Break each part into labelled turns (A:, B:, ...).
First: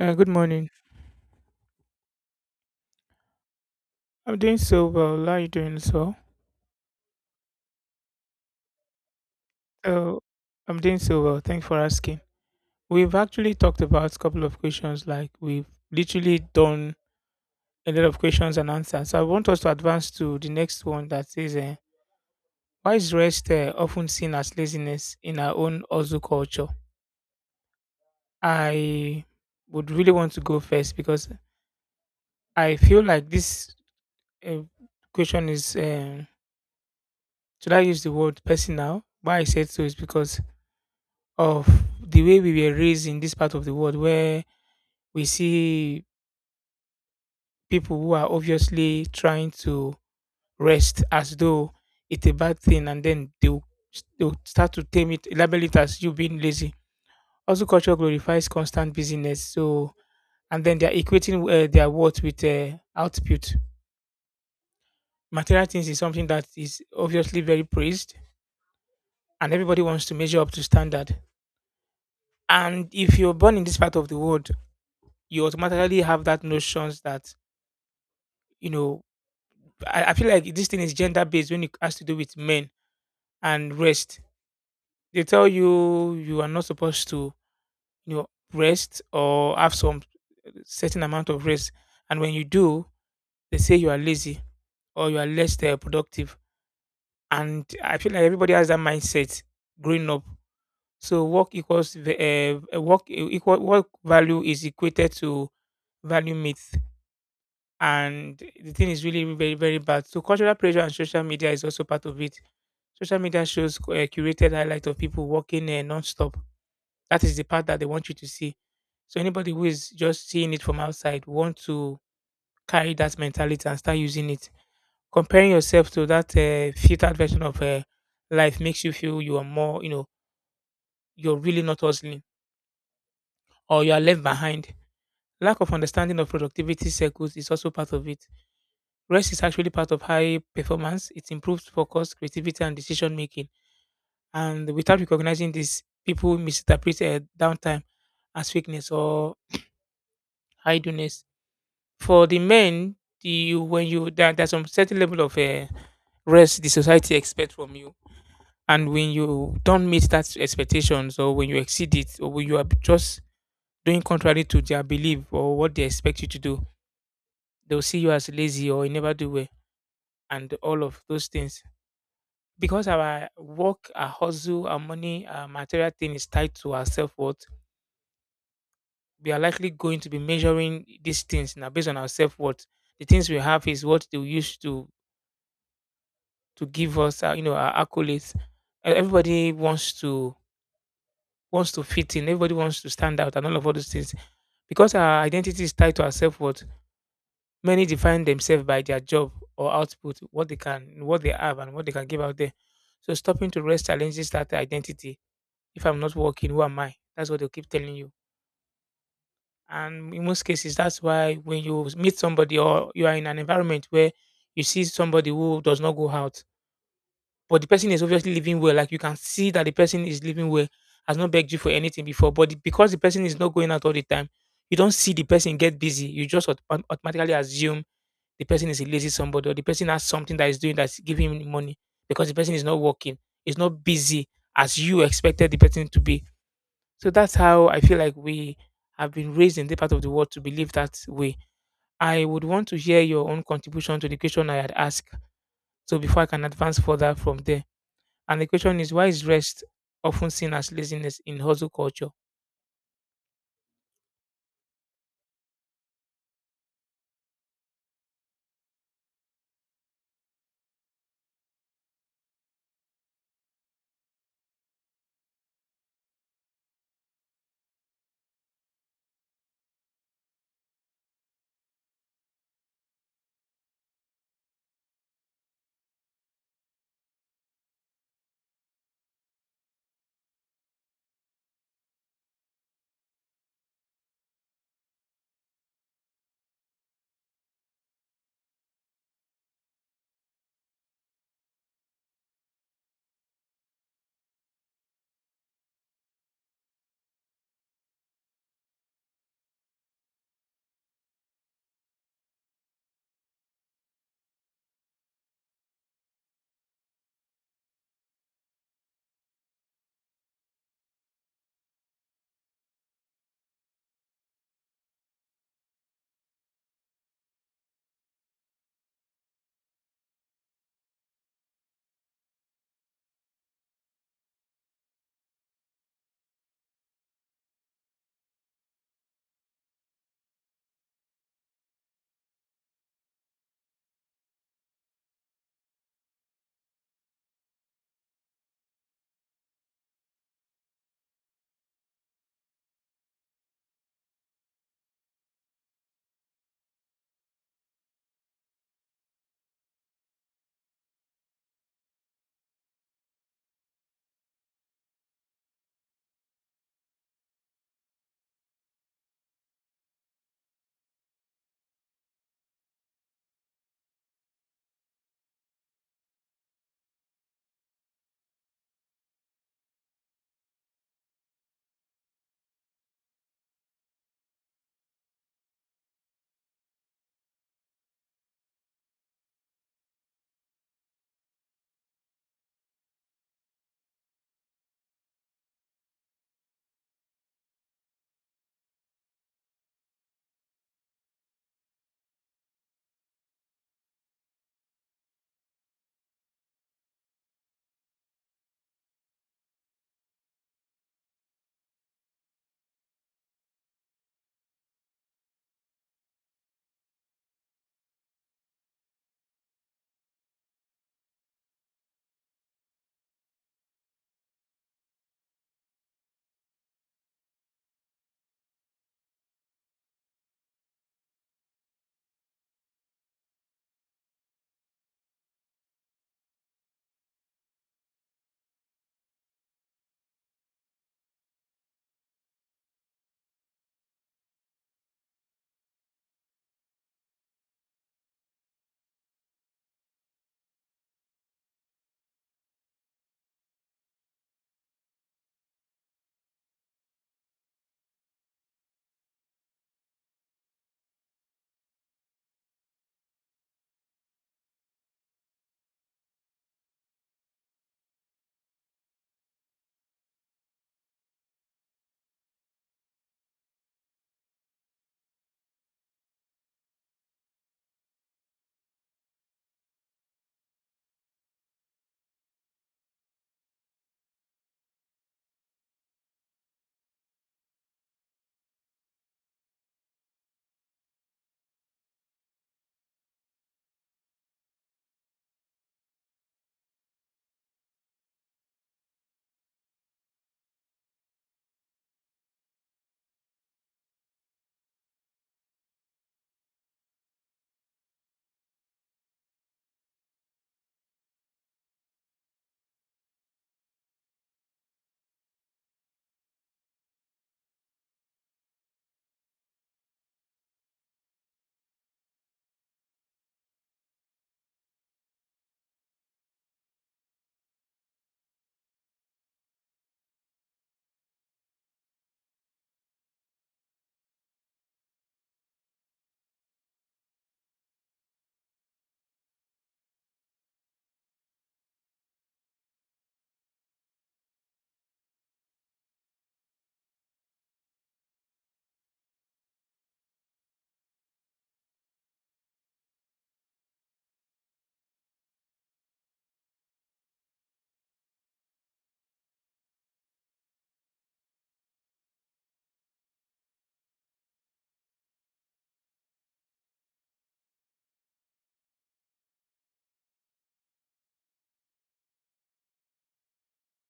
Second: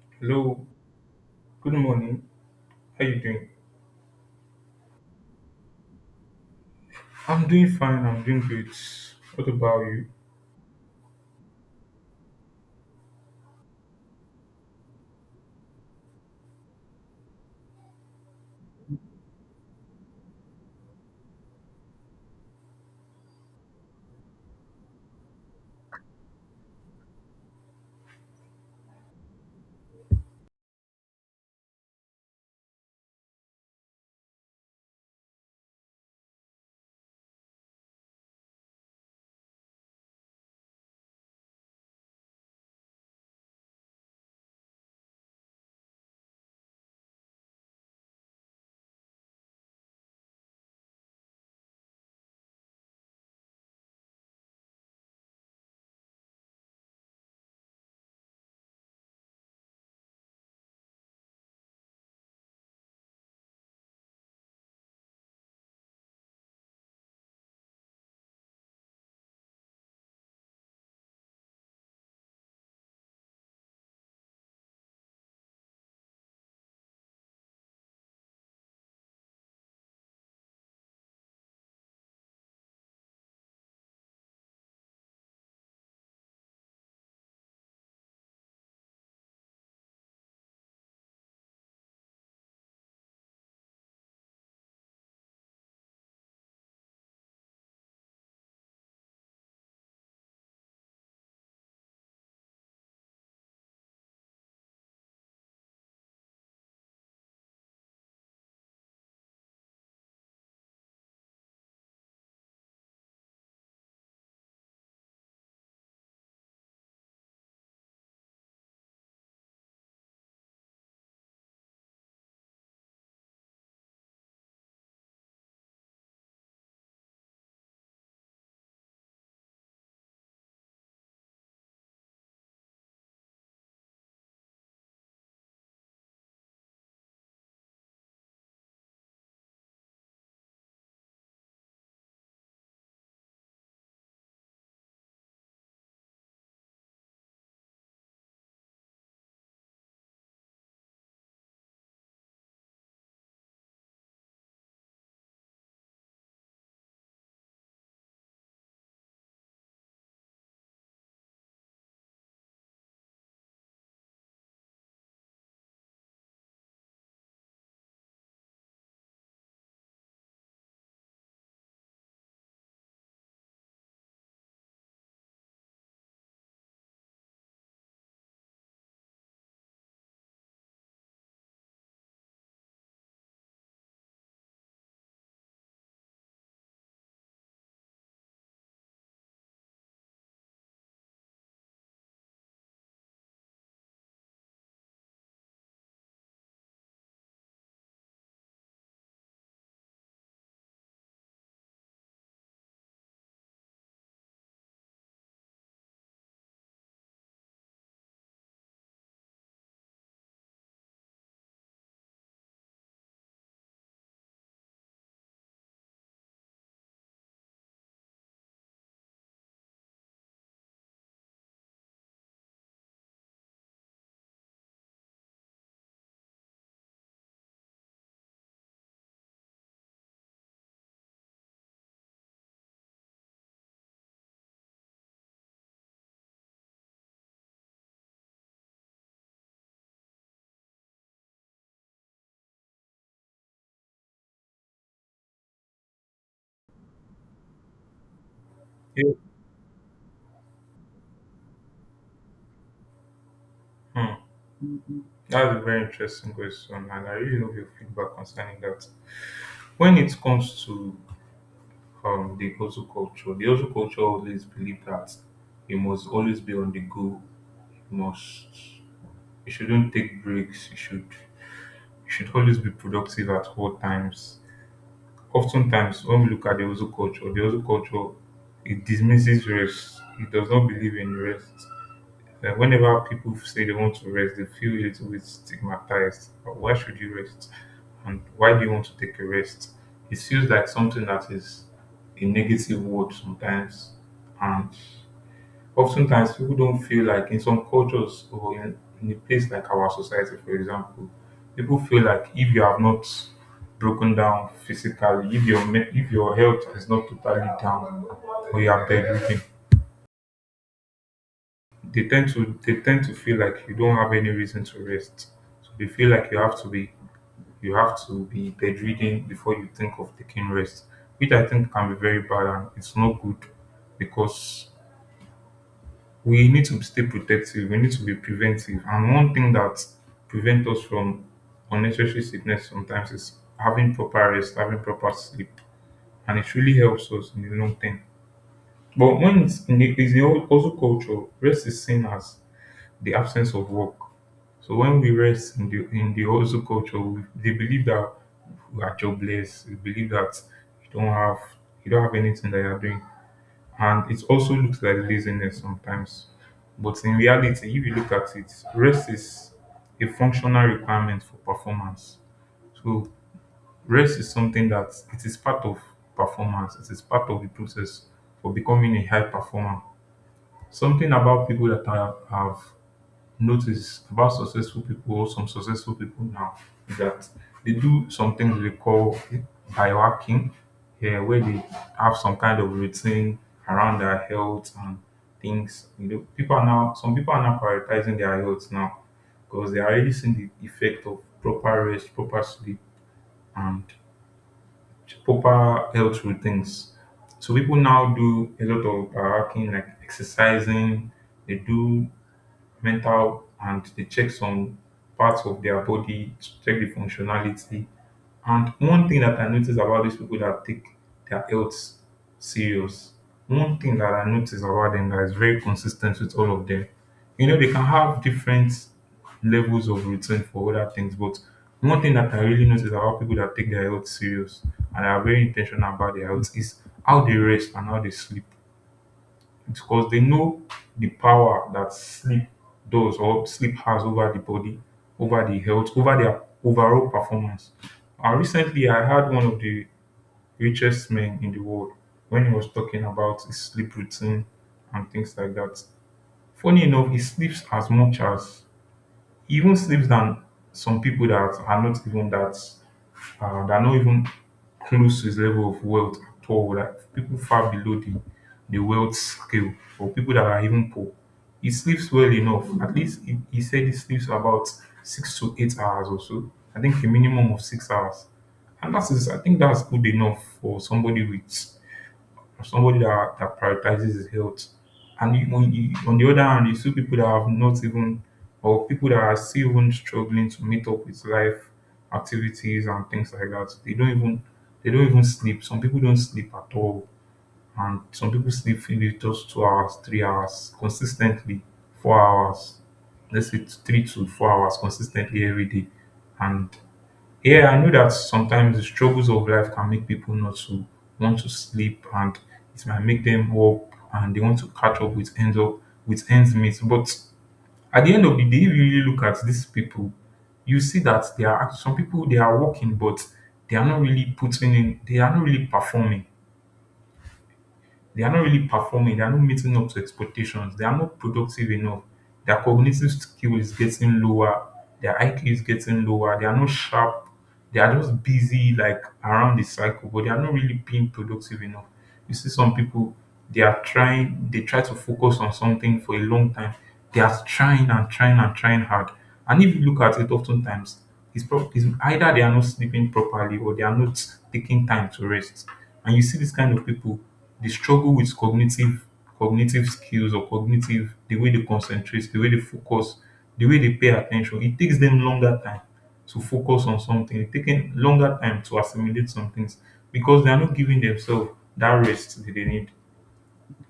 A: Good
B: Hello,
A: morning.
B: good morning. How you doing?
A: I'm doing so well. How are you doing as well?
B: I'm doing fine. I'm doing good. What about you?
A: So I'm doing so well. Thanks for asking. We've actually talked about a couple of questions, like we've literally done a lot of questions and answers. So I want us to advance to the next one that says, why is rest often seen as laziness in our own Ozu culture? I would really want to go first because I feel like this uh, question is, should I use the word personal? Why I said so is because of the way we were raised in this part of the world where we see people who are obviously trying to rest as though it's a bad thing, and then they'll start to tame it, label it as you being lazy. Also, culture glorifies constant busyness. So, and then they're equating their worth with output. Material things is something that is obviously very praised, and everybody wants to measure up to standard. And if you're born in this part of the world, you automatically have that notions that you know I feel like this thing is gender based when it has to do with men and rest. They tell you you are not supposed to, you know, rest or have some certain amount of rest, and when you do, they say you are lazy or you are less productive. And I feel like everybody has that mindset growing up. So work equal work value is equated to value myth, and the thing is really very bad. So cultural pressure and social media is also part of it. Social media shows curated highlight of people working non-stop. That is the part that they want you to see, so anybody who is just seeing it from outside want to carry that mentality and start using it, comparing yourself to that filtered version of life makes you feel you are more, you're really not hustling or you are left behind. Lack of understanding of productivity circles is also part of it. Rest is actually part of high performance. It improves focus, creativity, and decision making. And without recognizing this, people misinterpret downtime as weakness or idleness. For the men, when there's some certain level of rest the society expects from you, and when you don't meet that expectations, or when you exceed it, or when you are just doing contrary to their belief or what they expect you to do, they'll see you as lazy or you never do well, and all of those things. Because our work, our hustle, our money, our material thing is tied to our self worth, we are likely going to be measuring these things now based on our self worth. The things we have is what they used to give us, our accolades. Everybody wants to fit in. Everybody wants to stand out, and all of all those things. Because our identity is tied to our self worth, many define themselves by their job or output, what they can, what they have, and what they can give out there. So stopping to rest challenges that identity. If I'm not working, who am I? That's what they'll keep telling you. And in most cases, that's why when you meet somebody or you are in an environment where you see somebody who does not go out, but the person is obviously living well, like you can see that the person is living well, has not begged you for anything before, because the person is not going out all the time, you don't see the person get busy. You just automatically assume the person is a lazy somebody, or the person has something that is doing that's giving him money because the person is not working, is not busy as you expected the person to be. So that's how I feel like we have been raised in the part of the world to believe that way. I would want to hear your own contribution to the question I had asked, so before I can advance further from there. And the question is, why
B: Yeah.
A: is rest often seen as laziness in hustle culture?
B: Hmm. That's a very interesting question, and I really love your feedback concerning that. When it comes to the hustle culture always believe that you must always be on the go. You must. You shouldn't take breaks. You should. You should always be productive at all times. Oftentimes, when we look at the hustle culture it dismisses rest. It does not believe in rest. Whenever people say they want to rest, they feel a little bit stigmatized. Why should you rest? And why do you want to take a rest? It feels like something that is a negative word sometimes. And oftentimes people don't feel like in some cultures or in a place like our society, for example, people feel like if you have not broken down physically, if if your health is not totally down, or you are bedridden, they tend to feel like you don't have any reason to rest. So they feel like you have to be bedridden before you think of taking rest, which I think can be very bad and it's not good because we need to stay protective, we need to be preventive. And one thing that prevents us from unnecessary sickness sometimes is having proper rest, having proper sleep. And it really helps us in the long term. But when it's in the old- also culture, rest is seen as the absence of work. So when we rest in the hustle culture, we, they believe that we are jobless. We believe that you don't have you don't have anything that you're doing, and it also looks like laziness sometimes. But in reality, if you look at it, rest is a functional requirement for performance. So rest is something that it is part of performance. It is part of the process for becoming a high performer. Something about people that are, have notice about successful people, some successful people now, is that they do some things we call biohacking, yeah, where they have some kind of routine around their health and things. You know, people are now some people are now prioritizing their health now because they are already seeing the effect of proper rest, proper sleep, and proper health routines. So people now do a lot of biohacking, like exercising. They do mental and they check some parts of their body, check the functionality. And one thing that I notice about these people that take their health serious, one thing that I notice about them that is very consistent with all of them, you know, they can have different levels of routine for other things, but one thing that I really notice about people that take their health serious and are very intentional about their health is how they rest and how they sleep because they know the power that sleep does or sleep has over the body, over the health, over their overall performance. And recently, I had one of the richest men in the world when he was talking about his sleep routine and things like that. Funny enough, he sleeps as much as he even sleeps than some people that are not even that that are not even close to his level of wealth at all. Like people far below the wealth scale or people that are even poor. He sleeps well enough. At least he said he sleeps about 6 to 8 hours or so. I think a minimum of 6 hours. And that is I think that's good enough for somebody that, that prioritizes his health. And you, on the other hand, you see people that have not even, or people that are still even struggling to meet up with life activities and things like that. They don't even sleep. Some people don't sleep at all, and some people sleep maybe just 2 hours, 3 hours consistently, 4 hours. Let's say 3 to 4 hours consistently every day, and yeah, I know that sometimes the struggles of life can make people not to want to sleep and it might make them up and they want to catch up with ends meet. But at the end of the day, if you really look at these people, you see that there are some people they are working but they are not really performing. They are not really performing. They are not meeting up to expectations. They are not productive enough. Their cognitive skill is getting lower. Their IQ is getting lower. They are not sharp. They are just busy, like around the cycle, but they are not really being productive enough. You see, some people they try to focus on something for a long time. They are trying and trying and trying hard. And if you look at it, oftentimes it's either they are not sleeping properly or they are not taking time to rest. And you see this kind of people, they struggle with cognitive skills or cognitive, the way they concentrate, the way they focus, the way they pay attention. It takes them longer time to focus on something. It taking longer time to assimilate some things because they are not giving themselves that rest that they need.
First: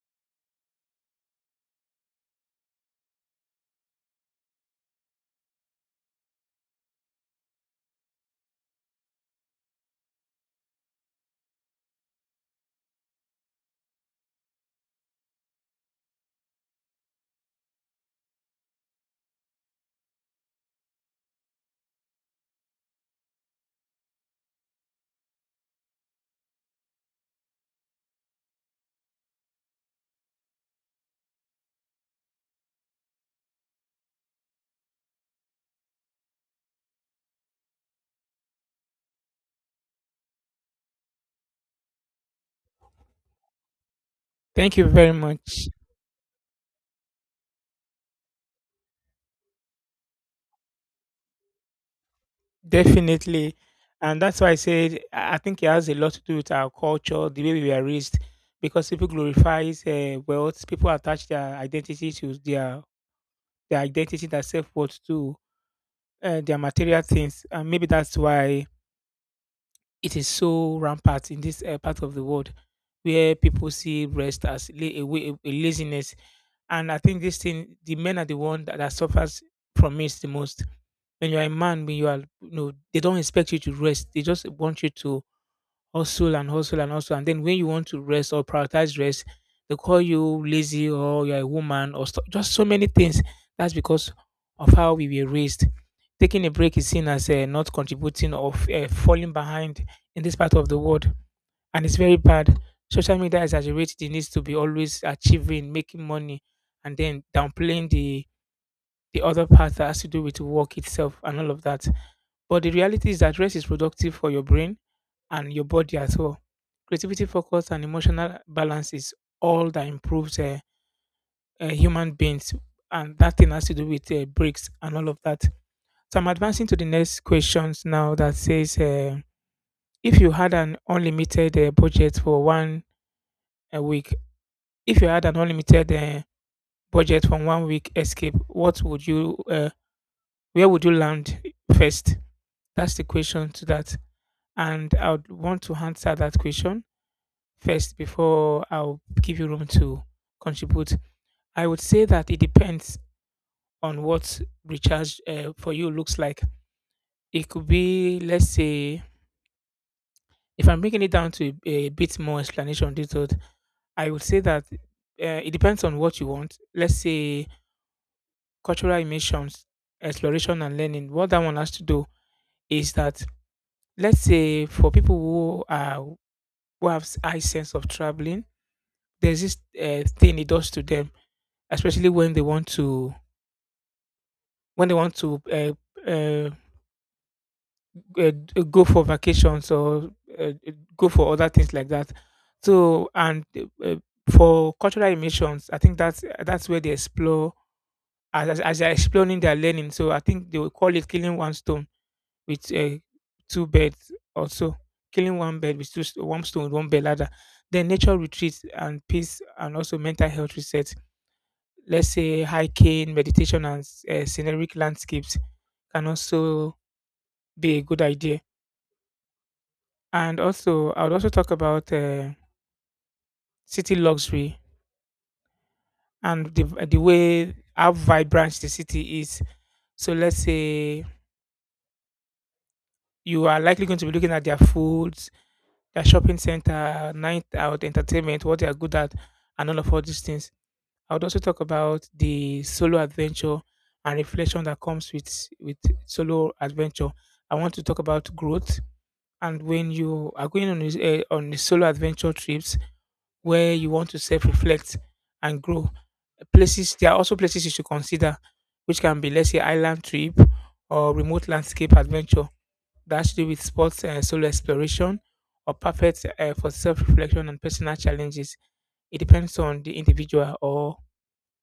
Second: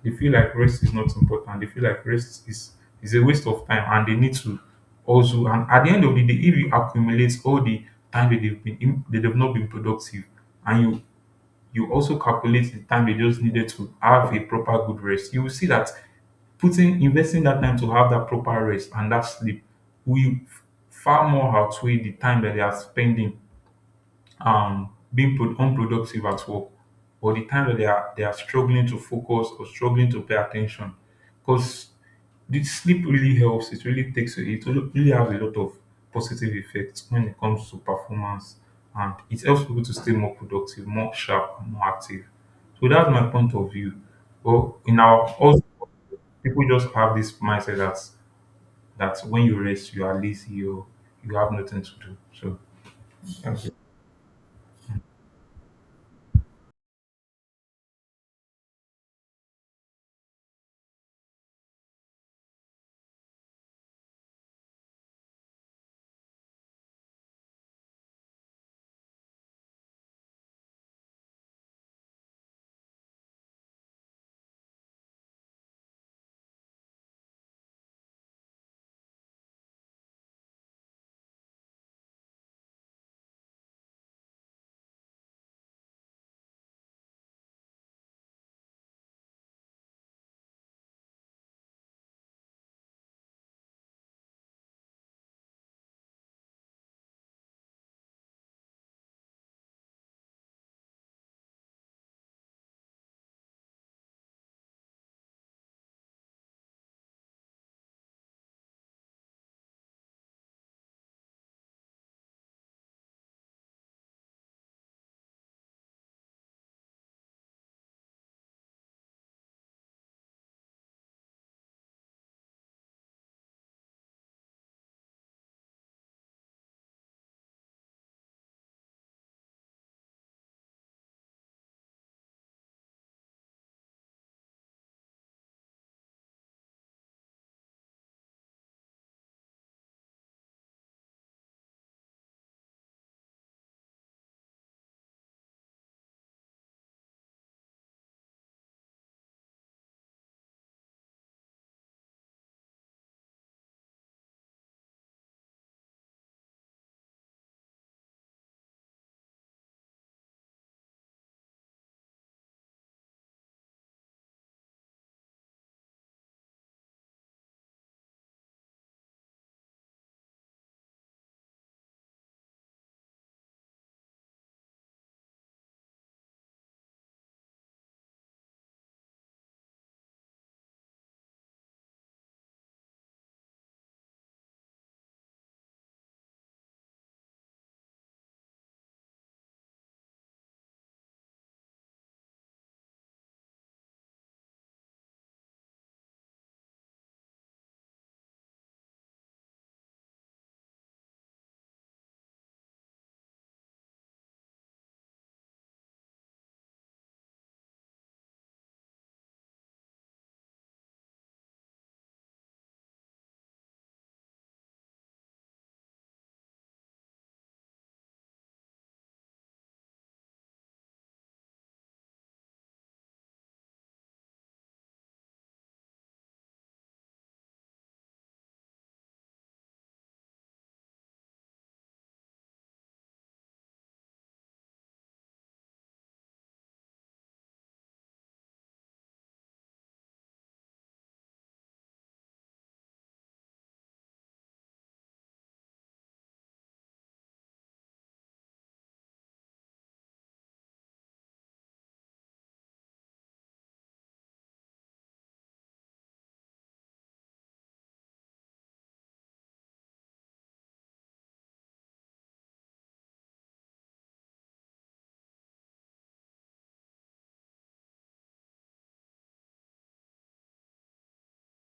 B: They feel like rest is not important. They feel like rest is a waste of time, and they need to also. And at the end of the day, if you accumulate all the time that they've been in, that they've not been productive, and you also calculate the time they just needed to have a proper good rest, you will see that putting investing that time to have that proper rest and that sleep will far more outweigh the time that they are spending being unproductive at work or the time that they are struggling to focus or struggling to pay attention because the sleep really helps, it really takes it, really really has a lot of positive effects when it comes to performance, and it helps people to stay more productive, more sharp, and more active. So that's my point of view.
A: Thank
B: Well,
A: you
B: in
A: very
B: our also
A: much.
B: people just have this mindset that that when you rest you are lazy or you have nothing to do, so
A: Definitely.
B: that's
A: And that's why I said I think it has a lot to do with our culture, the way we were raised, because people glorifies wealth. People attach their identity to their identity, their self worth to their material things. And maybe that's why it is so rampant in this part of the world where people see rest as a laziness. And I think this thing, the men are the one that suffers from it the most. When you're a man, when you are, you know, they don't expect you to rest. They just want you to hustle and hustle and hustle. And then when you want to rest or prioritize rest, they call you lazy, or you're a woman, or just so many things. That's because of how we were raised. Taking a break is seen as not contributing or falling behind in this part of the world. And it's very bad. Social media exaggerates the needs to be always achieving, making money, and then downplaying the other part that has to do with work itself and all of that. But the reality is that rest is productive for your brain and your body as well. Creativity, focus, and emotional balance is all that improves human beings, and that thing has to do with breaks and all of that. So I'm advancing to the next questions now that says, if you had an unlimited budget for one week, if you had an unlimited budget for one week escape, where would you land first? That's the question to that. And I would want to answer that question first before I'll give you room to contribute. I would say that it depends on what recharge for you looks like. It could be, let's say, if I'm bringing it down to a bit more explanation detailed, I would say that it depends on what you want. Let's say cultural immersions, exploration and learning. What that one has to do is that, let's say, for people who have high sense of traveling, there's this thing it does to them, especially when they want to, when they want to uh, uh, uh, go for vacations or go for other things like that. So and for cultural immersions, I think that's where they explore, as they're exploring their learning. So I think they will call it killing one stone with two birds, also killing one bird with one stone with one bird ladder. Then nature retreats and peace and also mental health research, let's say hiking, meditation, and scenic landscapes can also be a good idea. And also, I would also talk about city luxury and the way how vibrant the city is. So let's say you are likely going to be looking at their foods, their shopping center, night out entertainment, what they are good at, and all of all these things. I would also talk about the solo adventure and reflection that comes with solo adventure. I want to talk about growth. And when you are going on a solo adventure trips where you want to self-reflect and grow, places there are also places you should consider, which can be, let's say, island trip or remote landscape adventure that has to do with sports and solo exploration, or perfect for self-reflection and personal challenges. It depends on the individual or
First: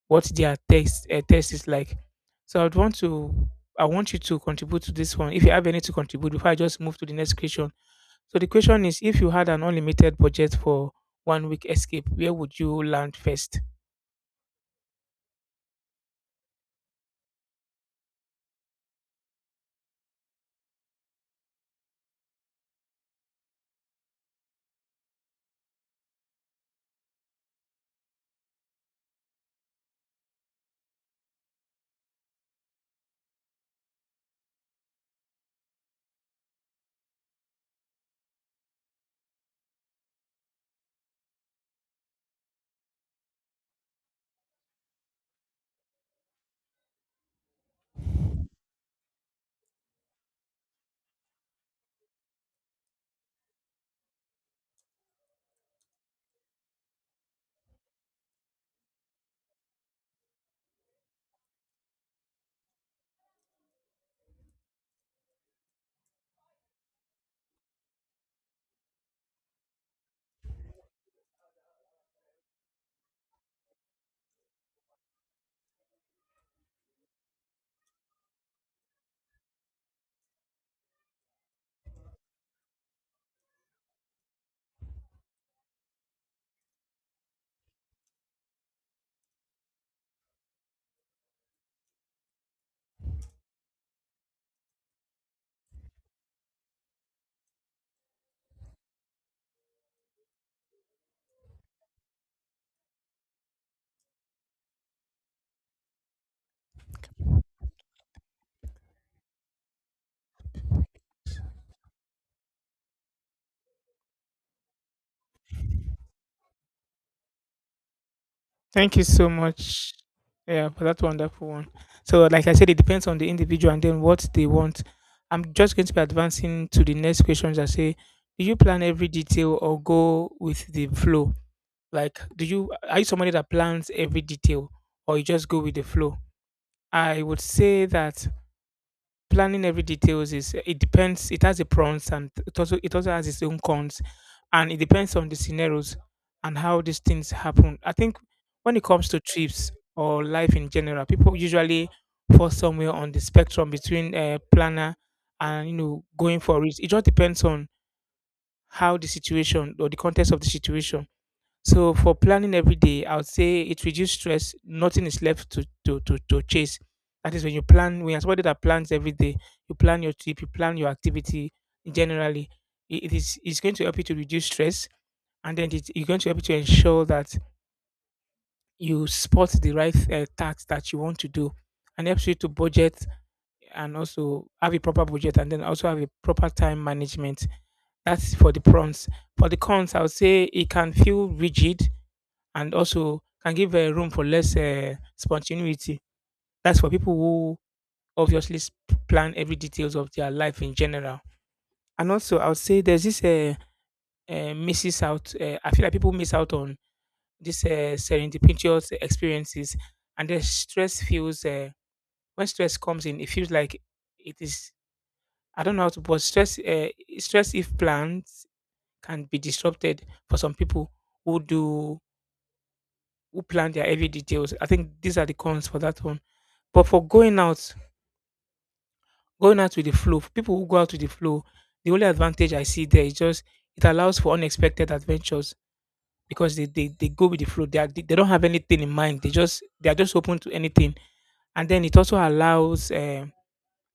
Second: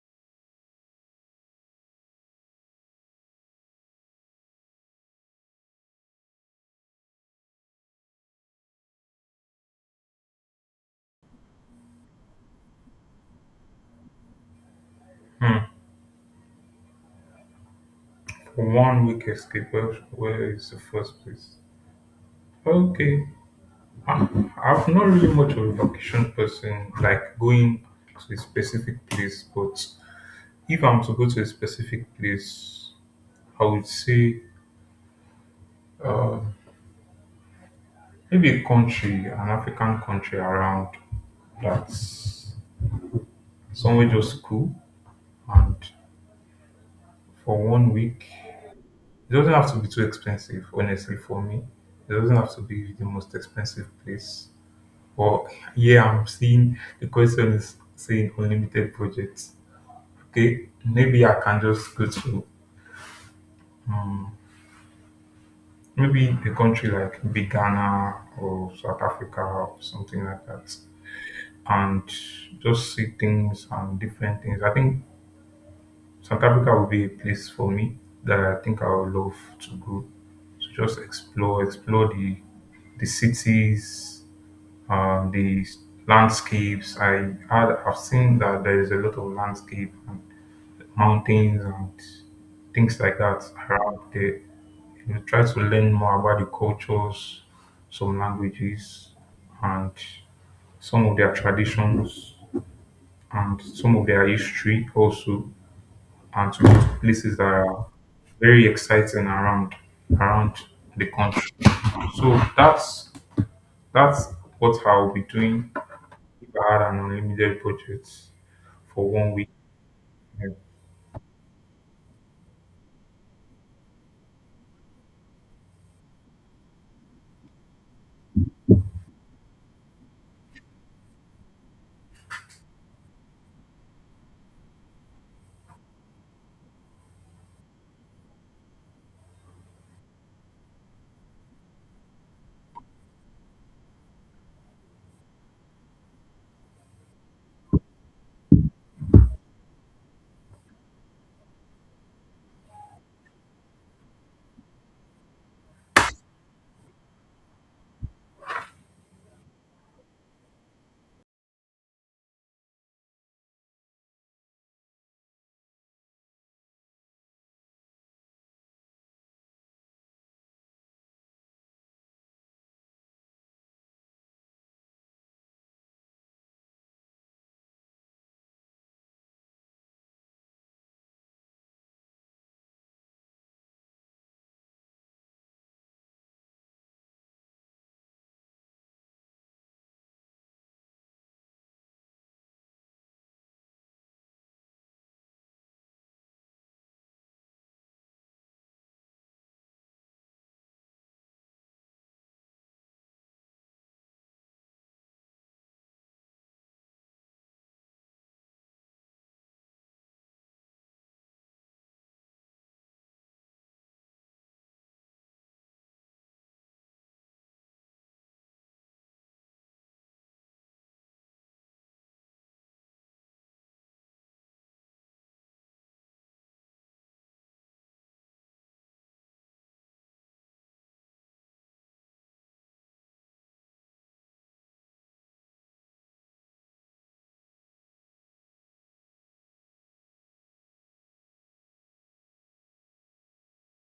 A: what their taste is like. So I want you to contribute to this one, if you have any to contribute before I just move to the next question. So the question is, if you had an unlimited budget for one week escape, where would you land first?
B: it. 1 week wicketkeeper, where is the first place. Okay, I, I'm not really much of a vacation person, like going to a specific place. But if I'm to go to a specific place, I would say maybe a country, an African country around, that's somewhere just cool, and for 1 week. It doesn't have to be too expensive, honestly, for me. It doesn't have to be the most expensive place. Well, yeah, I'm seeing the question is saying unlimited budgets. Okay, maybe I can just go to um, maybe a country like maybe Ghana or South Africa or something like that, and just see things and different things. I think South Africa would be a place for me that I think I would love to go to, just explore, explore the cities, uh, the s- landscapes. I've seen that there is a lot of landscape and mountains and things like that around there. You try to learn more about the cultures, some languages, and some of their traditions and some of their history also, and to go to places that are very exciting around around the country. So that's what I'll be doing had an unlimited budget
A: Thank you
B: for
A: so
B: 1 week.
A: much. Yeah, for that wonderful one. So, like I said, it depends on the individual and then what they want. I'm just going to be advancing to the next questions. I say, do you plan every detail or go with the flow? Like, do you are you somebody that plans every detail or you just go with the flow? I would say that planning every details is it depends it has a pros and it also has its own cons, and it depends on the scenarios and how these things happen. I think when it comes to trips or life in general, people usually fall somewhere on the spectrum between planner and you know going for it. It just depends on how the situation or the context of the situation. So for planning every day, I would say it reduces stress. Nothing is left to chase. That is when you plan. When you're somebody that plans every day, you plan your trip, you plan your activity. Generally, it's going to help you to reduce stress, and then it's going to help you to ensure that you spot the right tasks that you want to do, and helps you to budget and also have a proper budget, and then also have a proper time management. That's for the pros. For the cons, I would say it can feel rigid and also can give room for less spontaneity. That's for people who obviously s- plan every details of their life in general. And also, I would say there's this misses out. I feel like people miss out on this serendipitous experiences, and the stress feels when stress comes in, it feels like it is. I don't know how to, but stress if planned can be disrupted for some people who do who plan their every details. I think these are the cons for that one. But for going out with the flow, for people who go out with the flow, the only advantage I see there is just it allows for unexpected adventures because they go with the flow. They, are, they don't have anything in mind. They are just open to anything, and then it also allows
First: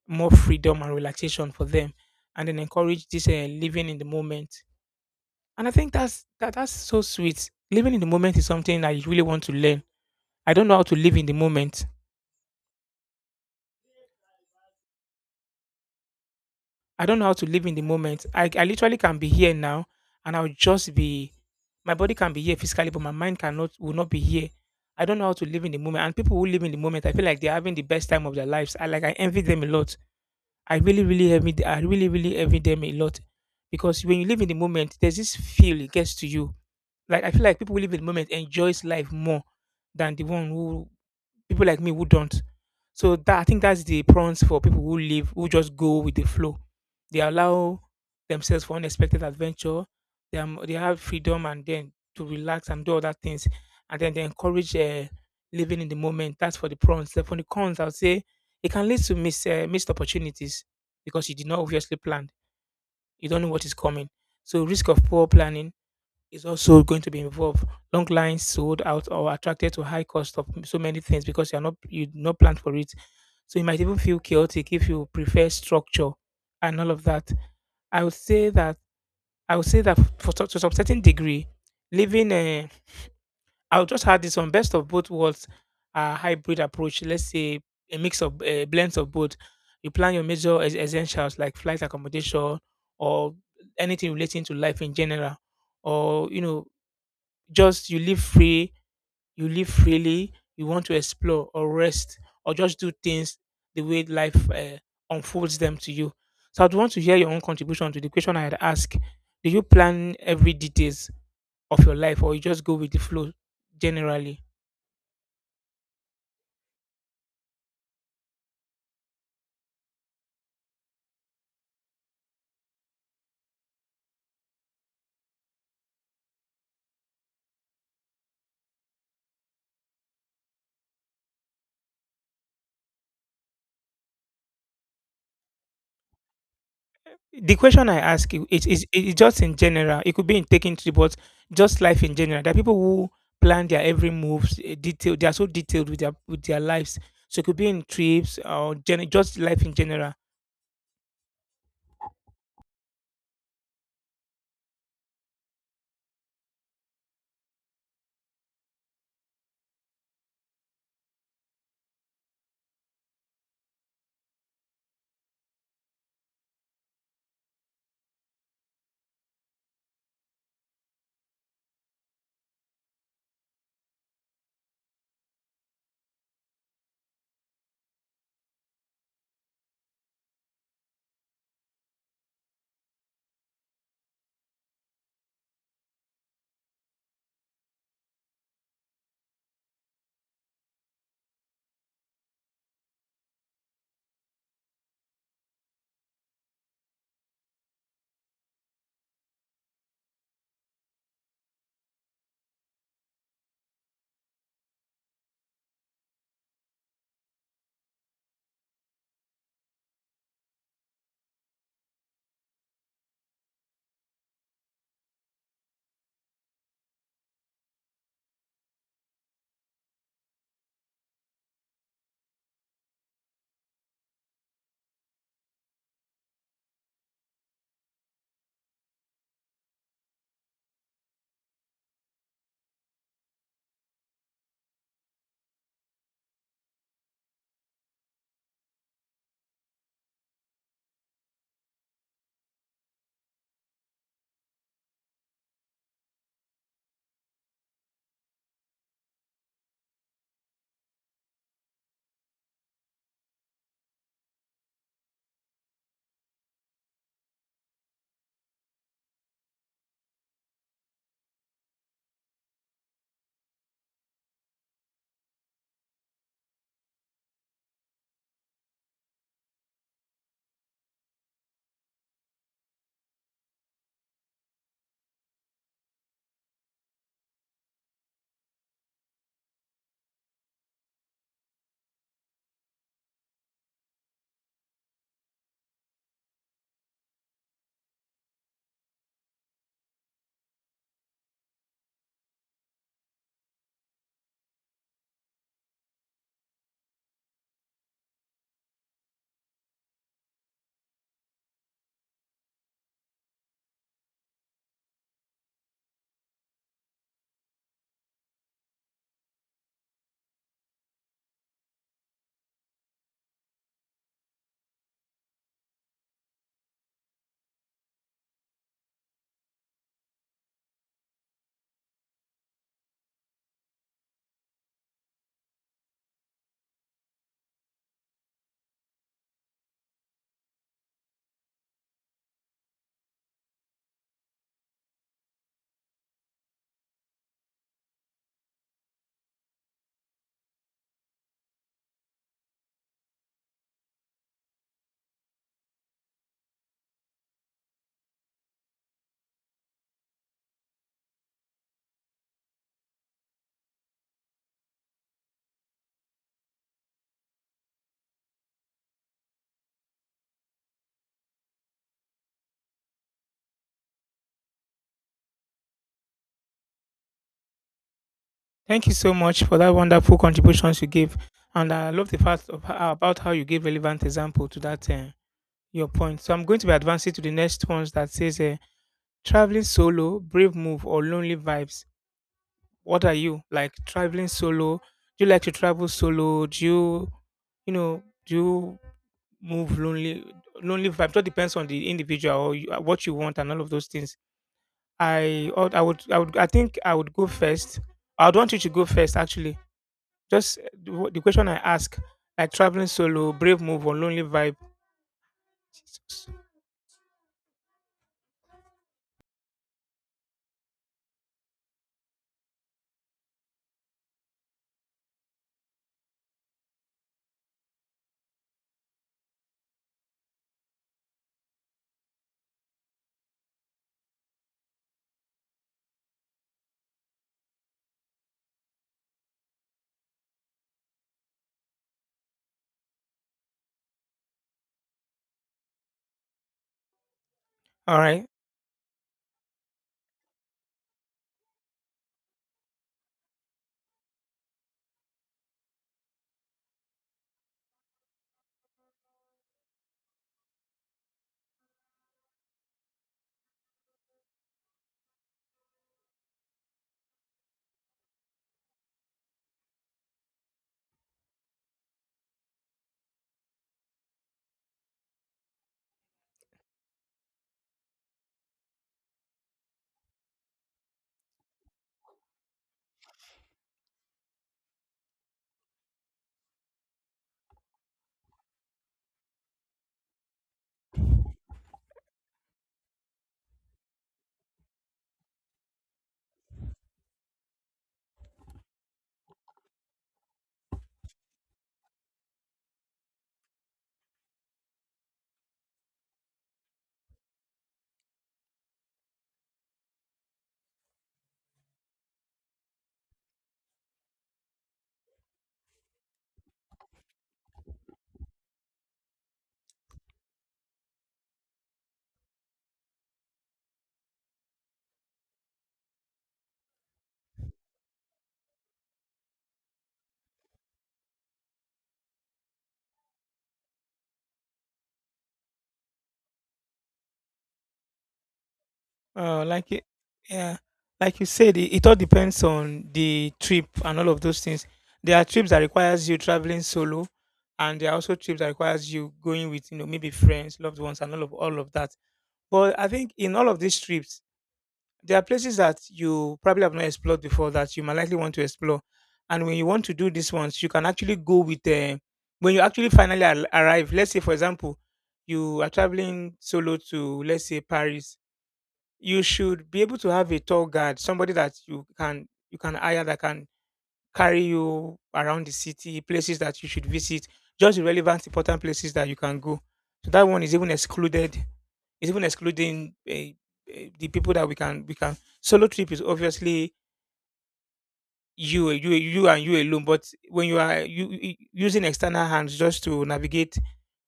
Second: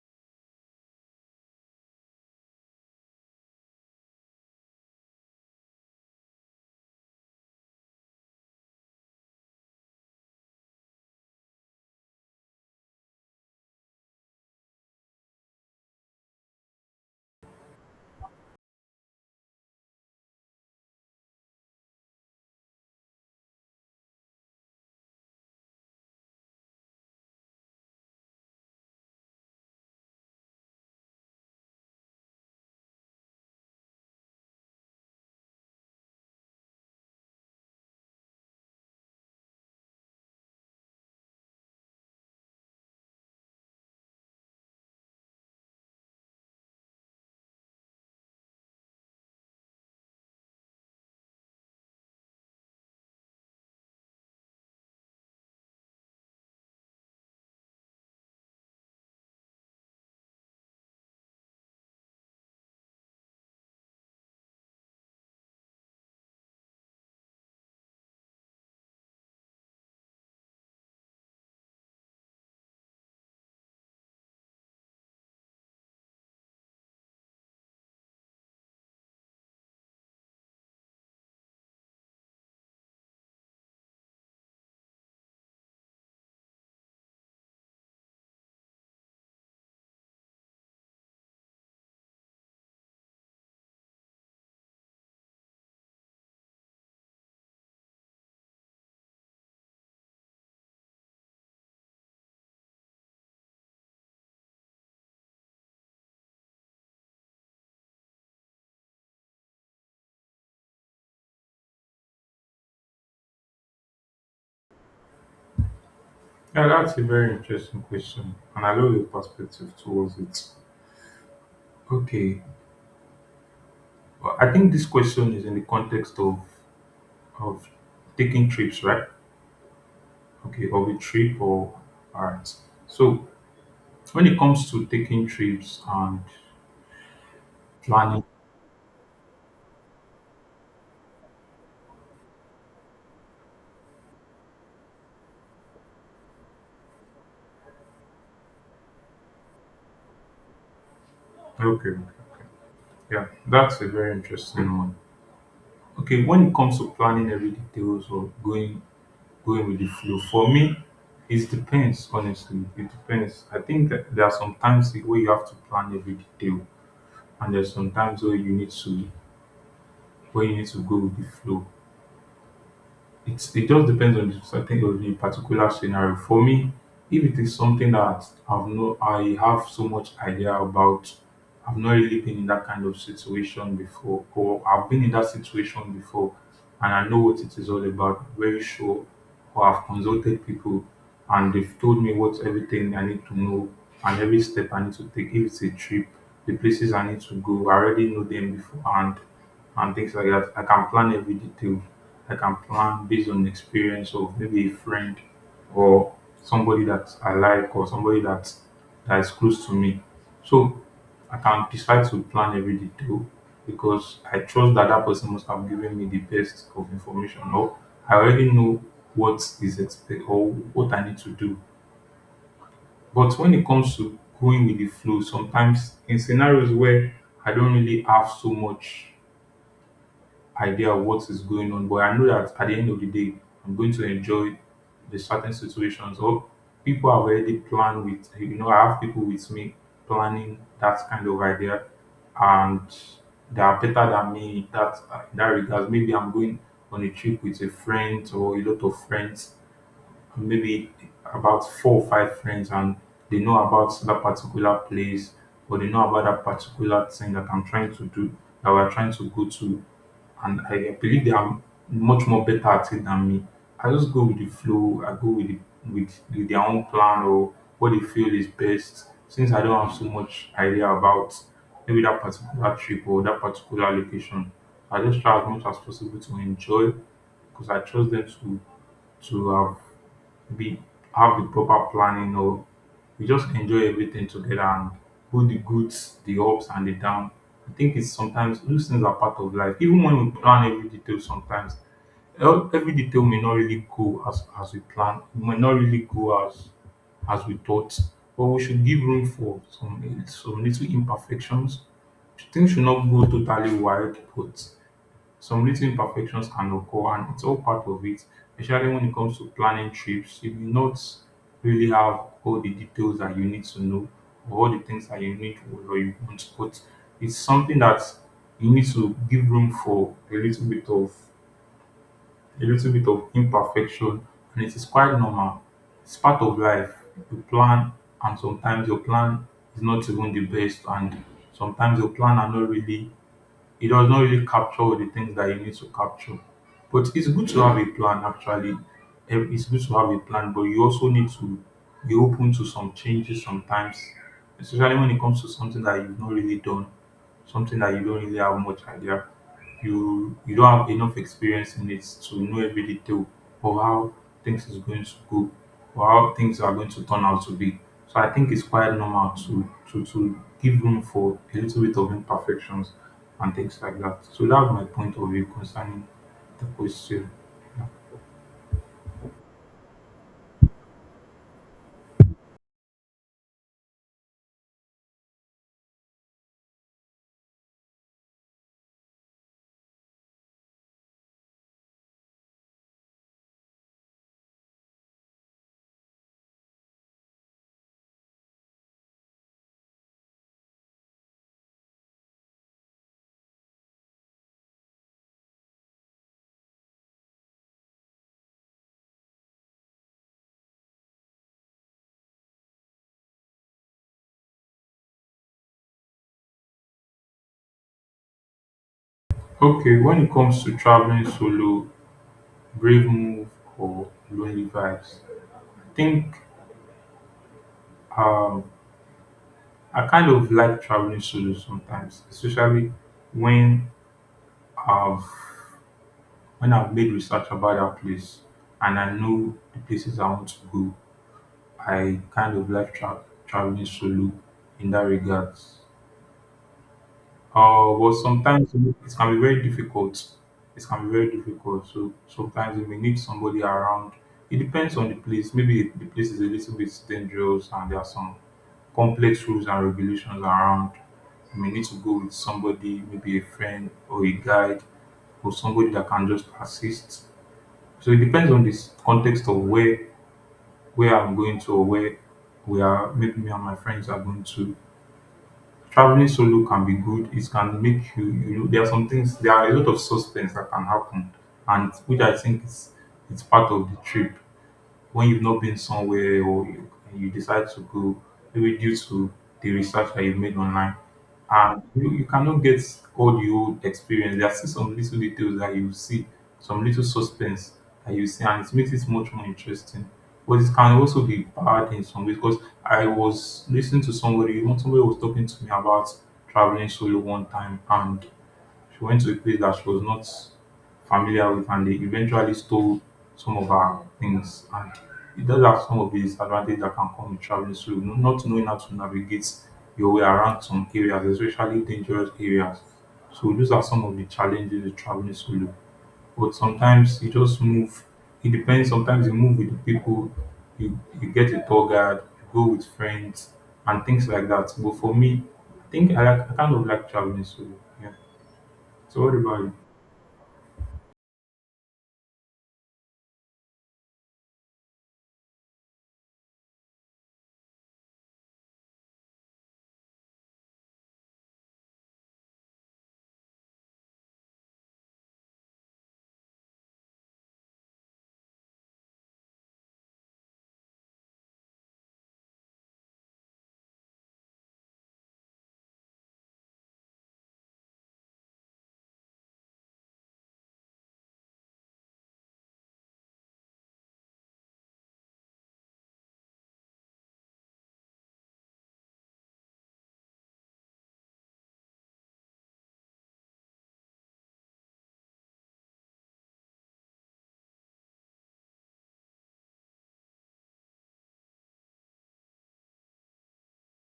A: more freedom and relaxation for them, and then encourage this living in the moment. And I think that's so sweet. Living in the moment is something I really want to learn. I don't know how to live in the moment. I don't know how to live in the moment. I literally can be here now, and I'll just be my body can be here physically, but my mind cannot will not be here. I don't know how to live in the moment. And people who live in the moment, I feel like they're having the best time of their lives. I like, I envy them a lot. I really, really envy them a lot. Because when you live in the moment, there's this feel it gets to you. Like, I feel like people who live in the moment enjoys life more than the one who, people like me who don't. So that I think that's the prawns for people who live who just go with the flow. They allow themselves for unexpected adventure. They have freedom and then to relax and do other things, and then they encourage living in the moment. That's for the prawns. Then for the cons, I'll say it can lead to missed opportunities because you did not obviously plan. You don't know what is coming. So risk of poor planning is also going to be involved. Long lines sold out or attracted to high cost of so many things because you did not plan for it. So you might even feel chaotic if you prefer structure and all of that. I would say that I would say that for to some certain degree, living I'll just add this on best of both worlds, a hybrid approach. Let's say a mix of blends of both. You plan your major essentials like flight accommodation, or anything relating to life in general, or you know just you live free, you live freely, you want to explore or rest or just do things the way life unfolds them to you. So I'd want to hear your own contribution to the question I had asked. Do you plan every details of your life or you just go with the flow generally?
B: Yeah, that's a very interesting question, and I love your perspective towards it. Okay, well, I think this question is in the context of taking trips, right? Okay, of a trip or all right. So when it comes to taking trips and
A: The question I
B: planning,
A: ask you, it just in general. It could be in taking to, but just life in general. There are people who plan their every moves, detailed. They are so detailed with their lives. So it could be in trips or just life in general.
B: okay, yeah, that's a very interesting one. Okay, when it comes to planning every details of going with the flow. For me, it depends, honestly. It depends. I think that there are some times where you have to plan every detail, and there's some times where you need to go with the flow. It's it just depends on the certain on the particular scenario. For me, if it is something that I've no I have so much idea about, I've not really been in that kind of situation before, or I've been in that situation before and I know what it is all about, very sure, or I've consulted people and they've told me what everything I need to know and every step I need to take. If it's a trip, the places I need to go, I already know them beforehand and things like that. I can plan every detail. I can plan based on experience of maybe a friend or somebody that I like or somebody that is close to me. So I can decide to plan every detail because I trust that that person must have given me the best of information, or I already know what is expected or what I need to do. But when it comes to going with the flow, sometimes in scenarios where I don't really have so much idea of what is going on, but I know that at the end of the day, I'm going to enjoy the certain situations. Or people have already planned with, I have people with me planning that kind of idea, and they are better than me in that regard. Maybe I'm going on a trip with a friend or a lot of friends, maybe about four or five friends, and they know about that particular place, or they know about that particular thing that I'm trying to do, that we're trying to go to, and I believe they are much more better at it than me. I just go with the flow. I go with their own plan or what they feel is best. Since I don't have so much idea about maybe that particular trip or that particular location, I just try as much as possible to enjoy, because I trust them to to have be have the proper planning, or we just enjoy everything together and put the goods, the ups and the down. I think it's sometimes those things are part of life. Even when we plan every detail, sometimes every detail may not really go as we plan. It may not really go as we thought. But we should give room for some little imperfections. Things should not go totally wild, but some little imperfections can occur, and it's all part of it, especially when it comes to planning trips. You will not really have all the details that you need to know, or all the things that you need or you want to put. It's something that you need to give room for a little bit of imperfection, and it is quite normal. It's part of life. You plan, and sometimes your plan is not even the best, and sometimes your plan are not really, it does not really capture all the things that you need to capture. But it's good to have a plan actually. It's good to have a plan, but you also need to be open to some changes sometimes, especially when it comes to something that you've not really done, something that you don't really have much idea. You don't have enough experience in it to know every detail of how things is going to go or how things are going to turn out to be. So I think it's quite normal to give room for a little bit of imperfections and things like that. So that's my point of view concerning the question.
A: Thank you so much for that wonderful contributions you gave, and I love the fact of, about how you gave relevant example to that your point. So I'm going to be advancing to the next ones that says traveling solo, brave move, or lonely vibes. What are you like? Traveling solo? Do you like to travel solo? Do you, you know, do you move lonely? Lonely vibe. It all depends on the individual or you, what you want and all of those things. I think I would go first. I'd want you to go first actually. Just the question I ask, like traveling solo, brave move or lonely vibe. Jesus.
B: Okay, when it comes to traveling solo, brave move or lonely vibes, I think um I kind of like traveling solo sometimes, especially when I've made research about that place and I know the places I want to go. I kind of like traveling solo in that regard.
A: All
B: But
A: right.
B: sometimes it can be very difficult. It can be very difficult. So sometimes you may need somebody around. It depends on the place. Maybe the place is a little bit dangerous and there are some complex rules and regulations around. You may need to go with somebody, maybe a friend or a guide or somebody that can just assist. So it depends on this context of where I'm going to, or where we are. Maybe me and my friends are going to. Traveling solo can be good. It can make you, there are some things, there are a lot of suspense that can happen, and which I think is it's part of the trip, when you've not been somewhere or you decide to go, maybe due to the research that you've made online, and you cannot get all the old experience. There are still some little details that you see, some little suspense that you see, and it makes it much more interesting. But it can also be bad in some ways, because I was listening to somebody. One somebody was talking to me about traveling solo one time, and she went to a place that she was not familiar with, and they eventually stole some of her things. And it does have some of the disadvantage that can come with traveling solo, not knowing how to navigate your way around some areas, especially dangerous areas. So those are some of the challenges with traveling solo. But sometimes you just move. It depends. Sometimes you move with the people, you get a tour guide, you go with friends, and things like that. But for me, I think I kind of like traveling solo. Yeah. So what about you?
A: Like it, yeah, like you said, it all depends on the trip and all of those things. There are trips that requires you traveling solo, and there are also trips that requires you going with you know maybe friends, loved ones, and all of that. But I think in all of these trips, there are places that you probably have not explored before that you might likely want to explore. And when you want to do these ones, you can actually go with when you actually finally arrive. Let's say, for example, you are traveling solo to, let's say, Paris. You should be able to have a tour guide, somebody that you can hire that can carry you around the city, places that you should visit, just the relevant important places that you can go. So that one is even excluded it's even excluding the people that we can, solo trip is obviously you and you alone. But when you using external hands just to navigate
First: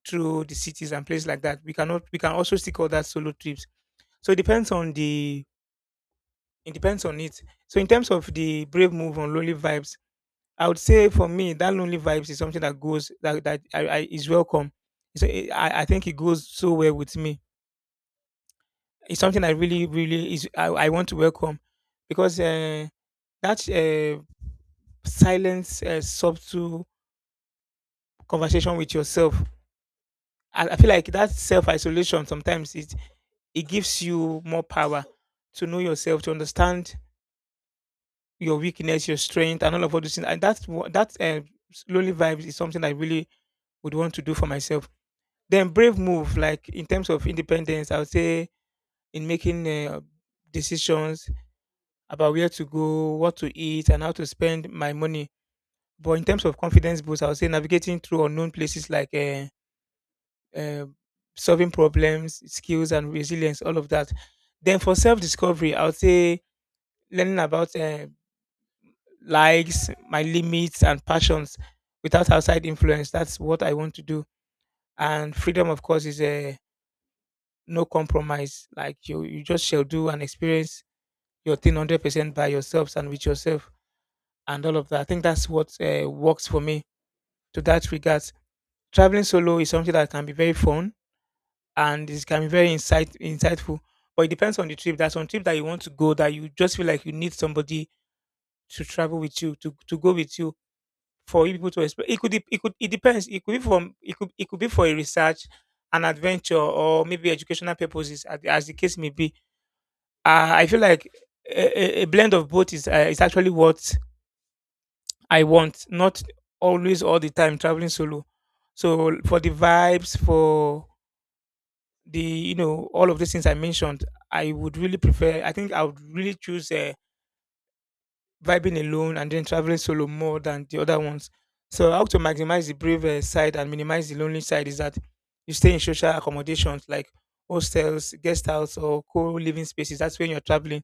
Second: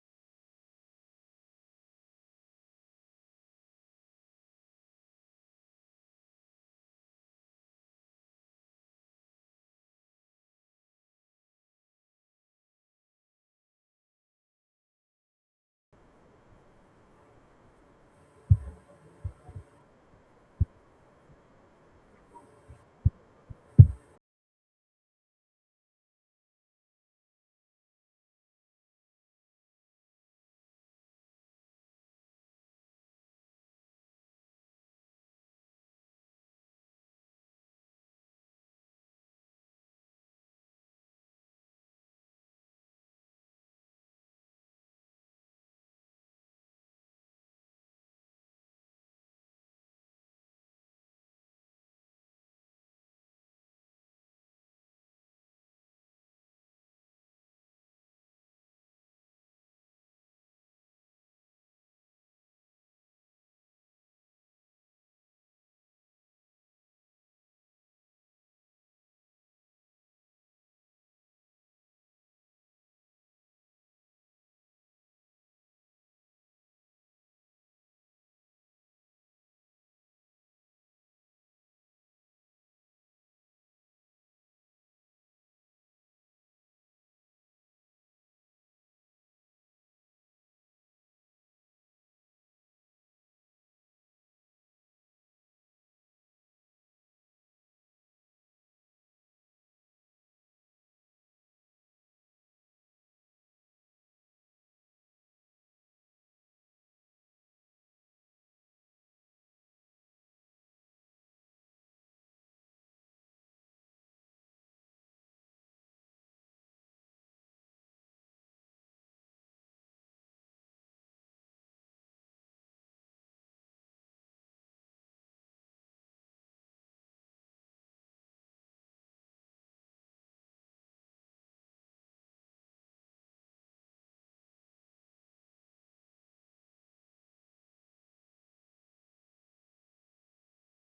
A: through the cities and places like that, we cannot we can also still call that solo trips. So it depends on the, it depends on it. So in terms of the brave move on lonely vibes, I would say for me that lonely vibes is something that goes that that I is welcome. So I think it goes so well with me. It's something I really, I want to welcome because that silence, subtle conversation with yourself. I feel like that self isolation sometimes it, it gives you more power to know yourself, to understand your weakness, your strength, and all those things. And that's what that slowly vibes is something I really would want to do for myself. Then brave move, like in terms of independence, I would say in making decisions about where to go, what to eat, and how to spend my money. But in terms of confidence boost, I would say navigating through unknown places like uh, solving problems, skills, and resilience, all of that. Then for self discovery, I would say learning about likes, my limits, and passions without outside influence. That's what I want to do. And freedom, of course, is a no compromise. Like you just shall do and experience your thing 100% by yourselves and with yourself, and all of that. I think that's what works for me to that regard. Traveling solo is something that can be very fun and it can be very insightful. But it depends on the trip. That's one trip that you want to go that you just feel like you need somebody to travel with you to go with you for you people to explore. It depends. It could be for a research, an adventure, or maybe educational purposes, as the case may be. I feel like a blend of both is actually what I want, not always all the time traveling solo. So for the vibes, for the you know all of these things I mentioned, I would really prefer. I think I would really choose vibing alone and then traveling solo more than the other ones. So how to maximize the brave side and minimize the lonely side is that you stay in social accommodations like hostels, guest house, or co-living spaces. That's when you're traveling,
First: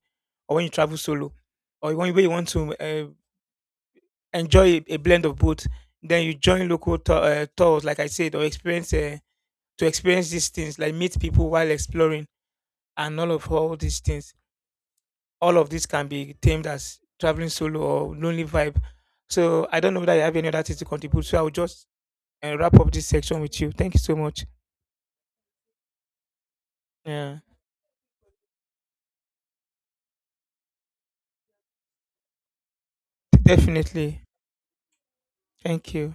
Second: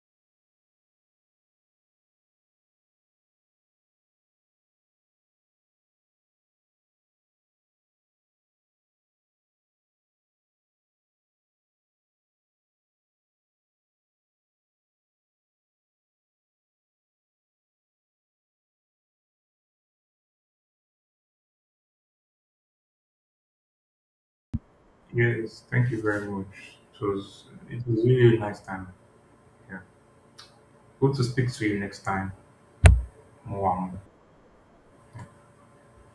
A: or when you travel solo, or when you want to enjoy a blend of both. Then you join local tours, like I said, or experience to experience these things, like meet people while exploring, and all these things. All of this can be termed as traveling solo or lonely vibe. So I don't know that you have any other things to contribute. So I will just wrap up this section with you. Thank you so much.
B: Yes, thank you very much. It
A: Yeah,
B: was really a nice time. Yeah. Hope to speak to you next time. Mwah.
A: definitely. Thank you.